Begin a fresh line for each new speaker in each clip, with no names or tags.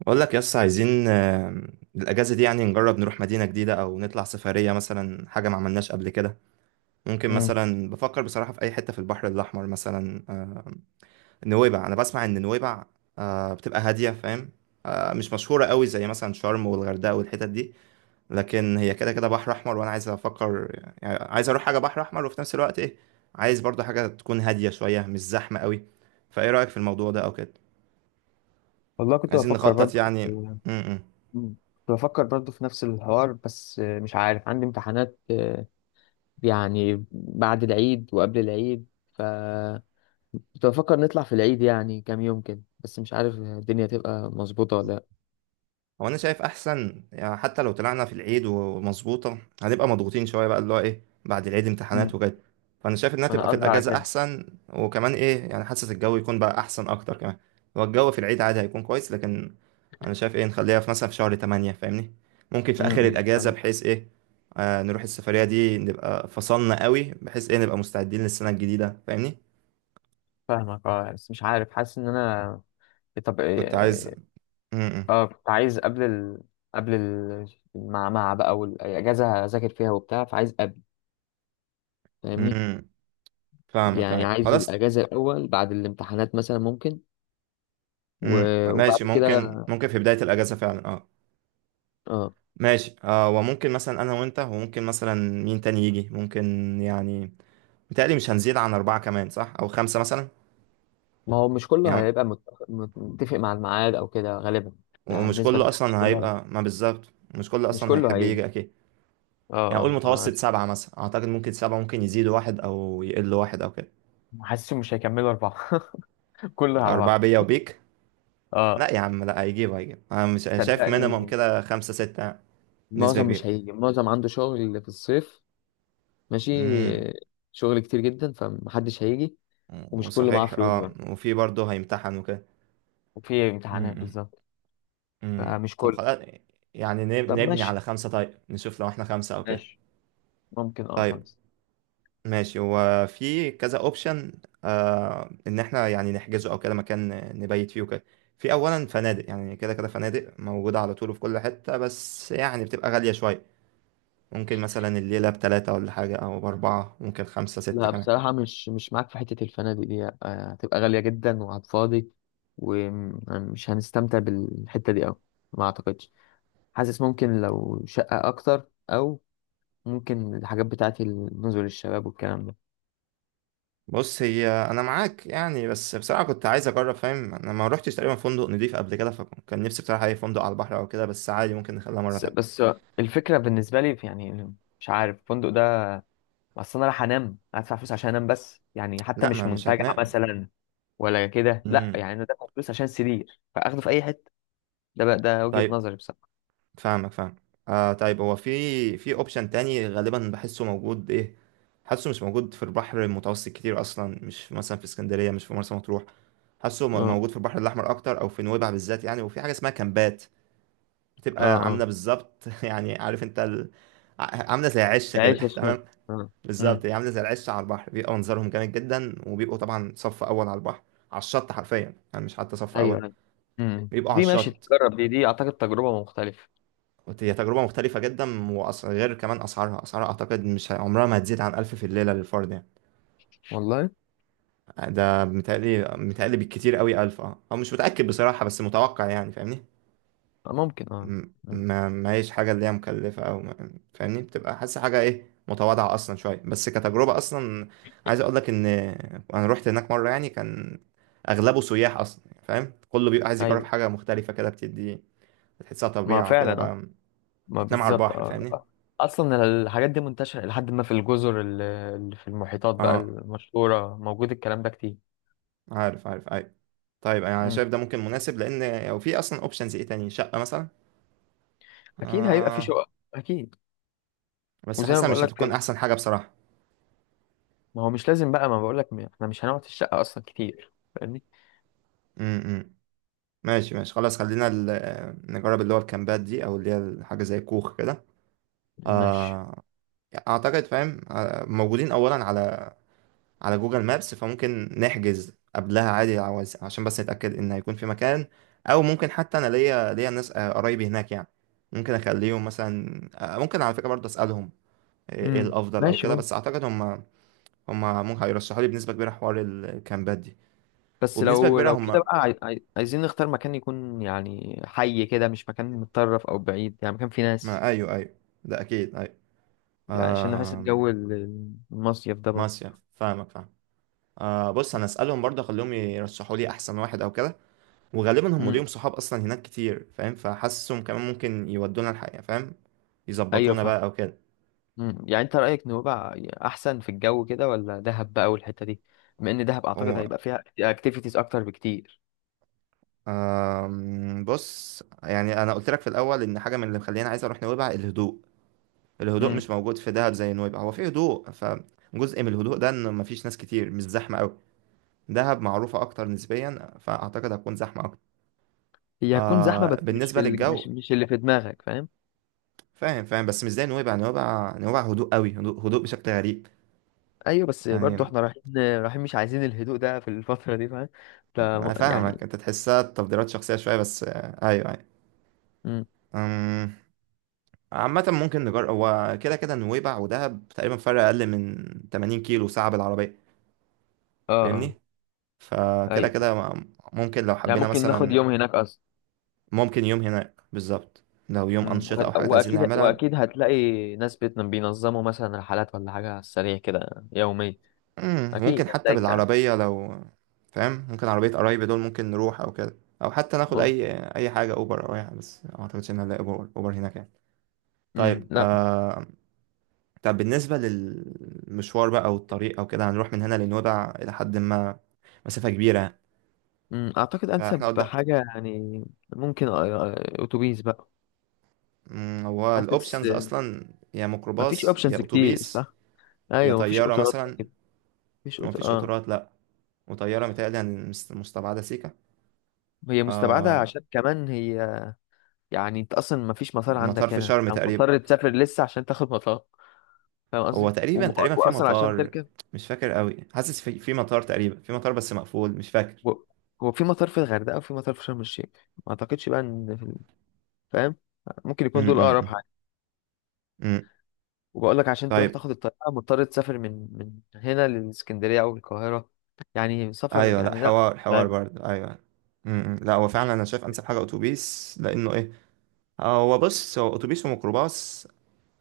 بقول لك يس عايزين، الأجازة دي يعني نجرب نروح مدينة جديدة أو نطلع سفرية مثلا، حاجة ما عملناش قبل كده. ممكن
مم.
مثلا بفكر بصراحة في أي حتة في البحر الأحمر مثلا. نويبع. أنا بسمع إن نويبع بتبقى هادية، فاهم؟ مش مشهورة قوي زي مثلا شرم والغردقة والحتت دي، لكن هي كده كده بحر أحمر وأنا عايز أفكر. يعني عايز أروح حاجة بحر أحمر وفي نفس الوقت إيه، عايز برضه حاجة تكون هادية شوية، مش زحمة قوي. فإيه رأيك في الموضوع ده أو كده؟
والله كنت
عايزين
بفكر
نخطط
برضه
يعني. م -م.
كنت بفكر برضه في نفس الحوار، بس مش عارف عندي امتحانات، يعني بعد العيد وقبل العيد. ف كنت بفكر نطلع في العيد، يعني كام يوم كده، بس مش عارف الدنيا تبقى مظبوطة ولا لا.
هو انا شايف احسن، يعني حتى لو طلعنا في العيد ومظبوطه، هنبقى مضغوطين شويه بقى، اللي هو ايه، بعد العيد امتحانات
مم.
وكده. فانا شايف انها تبقى
انا
في
قصدي على
الاجازه
كده.
احسن. وكمان ايه، يعني حاسس الجو يكون بقى احسن اكتر كمان. هو الجو في العيد عادي هيكون كويس، لكن انا شايف ايه، نخليها في مثلا في شهر 8، فاهمني؟ ممكن في اخر
امم
الاجازه
فاهم-
بحيث ايه، نروح السفريه دي، نبقى فصلنا قوي بحيث ايه، نبقى مستعدين للسنه الجديده فاهمني.
فاهمك اه، بس مش عارف، حاسس ان انا. طب
كنت عايز.
إيه- اه كنت عايز قبل ال... قبل ال... مع بقى والاجازه اذاكر فيها وبتاع، فعايز قبل، فاهمني.
امم فاهمك
يعني
أيوة.
عايز
خلاص.
الأجازة الأول بعد الامتحانات مثلا ممكن، وبعد
ماشي،
كده.
ممكن في بداية الأجازة فعلا، اه.
اه.
ماشي اه. وممكن مثلا أنا وأنت، وممكن مثلا مين تاني يجي ممكن. يعني متهيألي مش هنزيد عن أربعة، كمان صح؟ أو خمسة مثلا.
ما هو مش كله
يعني
هيبقى متفق مع الميعاد أو كده غالبا. يعني
ومش
بنسبة
كله
كبيرة مش
أصلا
كله
هيبقى، ما بالظبط مش كله
مش
أصلا
كله
هيحب
هيجي.
يجي، أكيد.
اه
يعني قول
اه آه،
متوسط سبعة مثلا، أعتقد ممكن سبعة، ممكن يزيدوا واحد أو يقلوا واحد أو كده.
حاسسهم مش هيكملوا أربعة كله على
أربعة
بعض
بيا وبيك؟
اه.
لا يا عم، لا، هيجيب أنا مش، أنا شايف مينيمم
صدقني
كده خمسة ستة. نسبة
معظم
كبيرة.
مش هيجي، معظم عنده شغل في الصيف. ماشي.
امم
شغل كتير جدا فمحدش هيجي، ومش كله معاه
وصحيح
فلوس
اه،
بقى.
وفي برضه هيمتحن وكده.
وفي امتحانات
مم.
بالظبط. فمش
طب
كله.
خلاص. يعني
طب
نبني
ماشي.
على خمسة، طيب نشوف لو احنا خمسة او كده.
ماشي، ممكن اه
طيب
خمسة.
ماشي. هو في كذا اوبشن. ان احنا يعني نحجزه او كده مكان نبيت فيه وكده. في اولا فنادق، يعني كده كده فنادق موجودة على طول في كل حتة، بس يعني بتبقى غالية شوية. ممكن مثلا الليلة بتلاتة ولا حاجة، او باربعة، ممكن خمسة ستة
لا
كمان.
بصراحة مش معاك في حتة الفنادق دي، هتبقى غالية جدا وهتفاضي، ومش هنستمتع بالحتة دي أوي. ما أعتقدش. حاسس ممكن لو شقة أكتر، أو ممكن الحاجات بتاعت نزل الشباب والكلام ده.
بص، هي انا معاك يعني، بس بصراحة كنت عايز اجرب، فاهم؟ انا ما روحتش تقريبا فندق نضيف قبل كده، فكان نفسي بصراحة اي فندق على البحر او كده بس، عادي ممكن نخليها مرة
بس,
تانية.
بس الفكرة بالنسبة لي يعني مش عارف الفندق ده. أصل أنا رايح أنام، هدفع فلوس عشان أنام بس، يعني حتى
لا،
مش
ما مش
منتجع
هتنام.
مثلا ولا كده. لا
امم
يعني أنا دافع فلوس عشان سرير فأخده في أي حتة. ده بقى ده وجهة
طيب،
نظري بصراحة.
فاهمك فاهم. طيب، هو في اوبشن تاني غالبا بحسه موجود، ايه حاسه مش موجود في البحر المتوسط كتير اصلا. مش مثلا في اسكندريه، مش في مرسى مطروح. حاسه
اه
موجود في البحر الاحمر اكتر، او في نويبع بالذات يعني. وفي حاجه اسمها كامبات،
اه
بتبقى عامله
اه
بالظبط يعني عارف انت ال. عامله زي عشه كده
العيش الشمال
تمام؟
اه. امم
بالظبط. هي عامله زي العشه على البحر، بيبقى منظرهم جامد جدا وبيبقوا طبعا صف اول على البحر، على الشط حرفيا يعني، مش حتى صف
ايوه
اول.
أيوة.
بيبقوا على
دي ماشي
الشط.
تجرب، دي اعتقد تجربة مختلفة.
هي تجربة مختلفة جدا وأص. غير كمان أسعارها. أسعارها أعتقد مش عمرها ما هتزيد عن ألف في الليلة للفرد يعني.
والله،
ده متهيألي بالكتير قوي ألف، أه، أو مش متأكد بصراحة بس متوقع يعني، فاهمني.
ممكن اه.
م-
مم.
ما ما هيش حاجة اللي هي مكلفة أو ما. فاهمني؟ بتبقى حاسس حاجة إيه، متواضعة أصلا شوية بس كتجربة أصلا. عايز أقول لك إن أنا روحت هناك مرة يعني، كان أغلبه سياح أصلا يعني، فاهم؟ كله بيبقى عايز يجرب
ايوه.
حاجة مختلفة كده، بتدي بتحسها
ما
طبيعة
فعلا
كده
اه.
بقى.
ما
بتنام على
بالظبط
البحر، فاهمني.
اه. اصلا الحاجات دي منتشره لحد ما في الجزر اللي في المحيطات بقى
أه،
المشهوره، موجود الكلام ده كتير.
عارف عارف، أيوة. طيب انا
مم.
شايف ده ممكن مناسب، لان لو في اصلا اوبشنز ايه تاني، شقه مثلا.
اكيد هيبقى في
آه
شقق اكيد.
بس
وزي ما
حاسسها
بقول
مش
لك في
هتكون احسن حاجه بصراحه.
ما هو مش لازم بقى، ما بقول لك احنا مش هنقعد في الشقه اصلا كتير فاهمني.
امم ماشي ماشي خلاص. خلينا نجرب اللي هو الكامبات دي، او اللي هي حاجه زي كوخ كده.
ماشي.
آه، اعتقد فاهم، موجودين اولا على جوجل مابس فممكن نحجز قبلها عادي، عشان بس نتاكد ان هيكون في مكان. او ممكن حتى انا ليا ناس، قرايبي هناك يعني. ممكن اخليهم مثلا، ممكن على فكره برضه اسالهم إيه الافضل او
ماشي
كده.
ممكن.
بس اعتقد هم ممكن هيرشحوا لي بنسبة كبيرة حوار الكامبات دي.
بس
وبنسبة
لو
كبيرة
كده
هم،
بقى، عايزين نختار مكان يكون يعني حي كده، مش مكان متطرف او بعيد، يعني مكان فيه ناس.
ما أيوه أيوه، ده أكيد أيوه.
يعني عشان نحس
آه...
الجو المصيف ده برضه.
ماشية، فاهمك فاهم. آه بص أنا أسألهم برضه، أخليهم يرشحوا لي أحسن واحد أو كده. وغالبا هم
امم
ليهم صحاب أصلا هناك كتير، فاهم؟ فحاسسهم كمان ممكن يودونا الحقيقة، فاهم؟
ايوه
يظبطونا
فاهم.
بقى أو كده.
يعني انت رايك نوبة احسن في الجو كده، ولا دهب بقى والحته دي؟ بما ان دهب اعتقد
هو
هيبقى فيها اكتيفيتيز اكتر بكتير.
بص يعني، أنا قلت لك في الأول إن حاجة من اللي مخليني عايز أروح نويبع الهدوء. الهدوء
امم
مش موجود في دهب زي نويبع. هو في هدوء، جزء من الهدوء ده ان مفيش ناس كتير، مش زحمه قوي. دهب معروفة أكتر نسبيا، فأعتقد هتكون زحمة أكتر.
هي هتكون زحمه، بس
آه
مش
بالنسبة
في ال...
للجو،
مش اللي في دماغك فاهم.
فاهم فاهم، بس مش زي نويبع. نويبع هدوء قوي، هدوء هدوء بشكل غريب.
ايوه، بس برضه
يعني
احنا رايحين، رايحين مش عايزين الهدوء ده في الفتره دي فاهم. ف
أنا فاهمك،
يعني
أنت تحسها تفضيلات شخصية شوية، بس آه، أيوه أيوه.
امم
أم، عامة ممكن نجرب. هو كده كده نويبع ودهب تقريبا فرق أقل من 80 كيلو ساعة بالعربية،
اه آه.
فاهمني. فكده
ايوه.
كده ممكن لو
يعني
حبينا
ممكن ناخد
مثلا.
يوم هناك اصلا.
ممكن يوم هناك بالظبط، لو يوم أنشطة أو حاجات عايزين
واكيد
نعملها.
واكيد هتلاقي ناس بينظموا مثلا رحلات ولا حاجه على السريع كده يوميا. اكيد
ممكن حتى
هتلاقي كان.
بالعربية لو، فاهم؟ ممكن عربية قرايبي دول ممكن نروح أو كده. أو حتى ناخد أي حاجة، أوبر أو أي حاجة، بس ما أعتقدش إن هنلاقي أوبر. أوبر هناك يعني؟ طيب.
لا.
طب بالنسبة للمشوار بقى أو الطريق أو كده، هنروح من هنا لنويبع إلى حد ما مسافة كبيرة.
اعتقد
فإحنا
انسب
قدام
حاجه يعني ممكن اتوبيس بقى.
هو
حاسس
الأوبشنز أصلا يا
مفيش
ميكروباص يا
اوبشنز كتير
أتوبيس
صح.
يا
ايوه مفيش
طيارة
قطارات
مثلا.
كده. مفيش قطار
مفيش
اه.
قطارات لأ. وطيارة متهيألي مستبعدة سيكا.
هي مستبعده
آه...
عشان كمان هي. يعني انت اصلا مفيش مطار
مطار
عندك
في
هنا،
شرم
او
تقريبا.
مضطر تسافر لسه عشان تاخد مطار. فاهم
هو
قصدي.
تقريبا تقريبا في
واصلا عشان
مطار.
تركب.
مش فاكر قوي. حاسس في مطار، تقريبا في مطار بس مقفول، مش فاكر.
و- هو في مطار في الغردقة وفي مطار في شرم الشيخ. ما اعتقدش بقى ان في فاهم. ممكن يكون دول اقرب
امم
حاجة.
امم
وبقول لك عشان تروح
طيب.
تاخد الطيارة مضطر تسافر من هنا للإسكندرية او القاهرة، يعني سفر
ايوه، لا،
يعني لا،
حوار حوار
تعب.
برضه، ايوه. لا، هو فعلا انا شايف انسب حاجه اتوبيس، لانه ايه، هو بص، هو اتوبيس وميكروباص.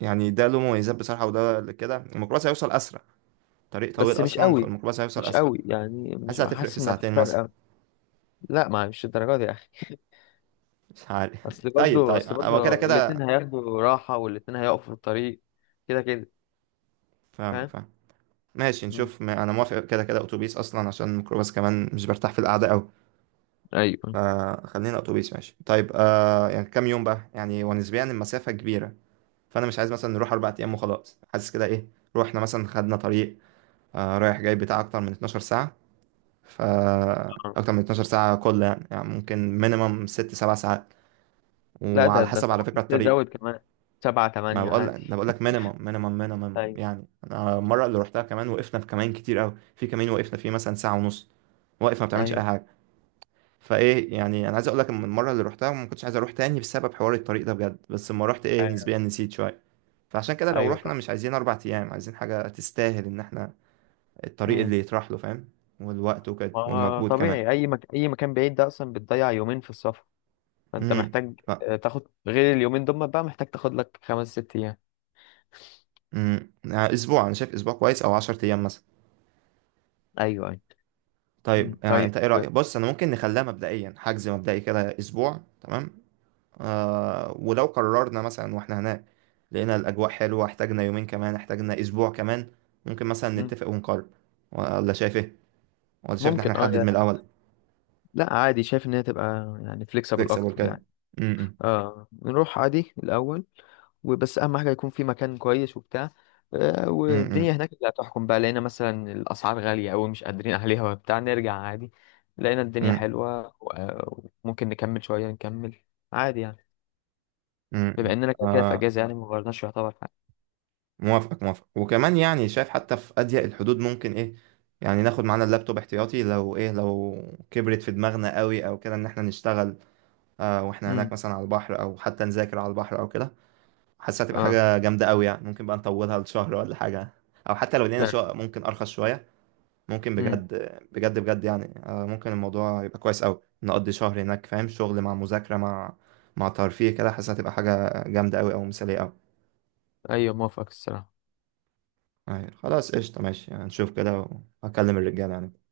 يعني ده له مميزات بصراحه، وده اللي كده، الميكروباص هيوصل اسرع. طريق طويل
بس مش
اصلا،
قوي.
فالميكروباص هيوصل
مش
اسرع.
قوي يعني،
حاسس
مش
هتفرق في
حاسس ان مفيش
ساعتين
فرق
مثلا.
أوي. لا، ما مش الدرجة دي يا اخي
مش عارف
اصل
طيب
برضو
طيب
اصل
هو
برضو
كده كده.
الاتنين هياخدوا راحة، والاتنين هيقفوا في الطريق، كده كده.
فاهمك
فاهم.
فاهم. ماشي
مم.
نشوف. ما انا موافق كده كده اتوبيس اصلا، عشان الميكروباص كمان مش برتاح في القعده قوي.
ايوه.
خلينا اتوبيس ماشي. طيب يعني كام يوم بقى يعني؟ ونسبيا المسافه كبيره، فانا مش عايز مثلا نروح اربع ايام وخلاص. حاسس كده ايه، روحنا مثلا، خدنا طريق رايح جاي بتاع اكتر من 12 ساعه. ف اكتر من 12 ساعه كل يعني, يعني ممكن مينيمم ست سبع ساعات.
لا، ده
وعلى
ده انت
حسب على فكره
ممكن
الطريق.
تزود كمان سبعة
ما
تمانية
بقول،
عادي.
انا بقول لك مينيمم مينيمم مينيمم
ايوه
يعني. انا المره اللي روحتها كمان، وقفنا في كمان كتير قوي، في كمين وقفنا فيه مثلا ساعه ونص، واقف ما بتعملش اي
ايوه.
حاجه. فايه يعني، انا عايز اقول لك، من المره اللي روحتها ما كنتش عايز اروح تاني بسبب حوار الطريق ده بجد، بس لما رحت ايه،
أي-
نسبيا نسيت شويه. فعشان كده لو
ايوه
رحنا،
فاهم.
مش عايزين اربع ايام، عايزين حاجه تستاهل ان احنا الطريق
امم
اللي يطرح له، فاهم؟ والوقت وكده
ما هو
والمجهود كمان.
طبيعي، اي اي مكان بعيد ده اصلا بتضيع يومين في السفر. فانت
امم
محتاج
ف
تاخد غير اليومين دول بقى، محتاج تاخد لك خمس ست ايام.
يعني اسبوع، انا شايف اسبوع كويس، او 10 ايام مثلا.
ايوه ايوه. مم.
طيب يعني
طيب.
انت ايه رايك؟ بص انا ممكن نخليها مبدئيا حجز مبدئي كده اسبوع، تمام؟ آه، ولو قررنا مثلا واحنا هناك لقينا الأجواء حلوة، احتاجنا يومين كمان، احتاجنا أسبوع كمان، ممكن مثلا
مم.
نتفق ونقرر. ولا شايف ايه؟ ولا شايف إن احنا
ممكن اه
نحدد من الأول؟
لا عادي. شايف ان هي تبقى يعني فليكسبل
فليكسيبل
اكتر
كده.
يعني.
م- م-
اه، نروح عادي الأول، وبس أهم حاجة يكون في مكان كويس وبتاع. والدنيا
م-
هناك اللي هتحكم بقى. لقينا مثلا الأسعار غالية أوي مش قادرين أهليها وبتاع، نرجع عادي. لقينا الدنيا
م-
حلوة، وممكن نكمل شوية، نكمل عادي يعني.
م-
بما
م.
إننا كده كده في
آه،
أجازة، يعني مغيرناش يعتبر حاجة.
موافقك موافق. وكمان يعني، شايف حتى في أضيق الحدود ممكن ايه، يعني ناخد معانا اللابتوب احتياطي، لو ايه، لو كبرت في دماغنا قوي او كده ان احنا نشتغل آه واحنا هناك
امم
مثلا على البحر، او حتى نذاكر على البحر او كده. حاسس هتبقى
اه
حاجة جامدة قوي يعني، ممكن بقى نطولها لشهر ولا حاجة. أو حتى لو لقينا
فعلا.
شقق ممكن أرخص شوية، ممكن
امم
بجد بجد بجد يعني، ممكن الموضوع يبقى كويس قوي، نقضي شهر هناك، فاهم؟ شغل مع مذاكرة مع ترفيه كده. حاسس هتبقى حاجة جامدة قوي، أو مثالية قوي.
أيوة موافق الصراحة.
خلاص قشطة ماشي، هنشوف كده. وهكلم الرجالة يعني.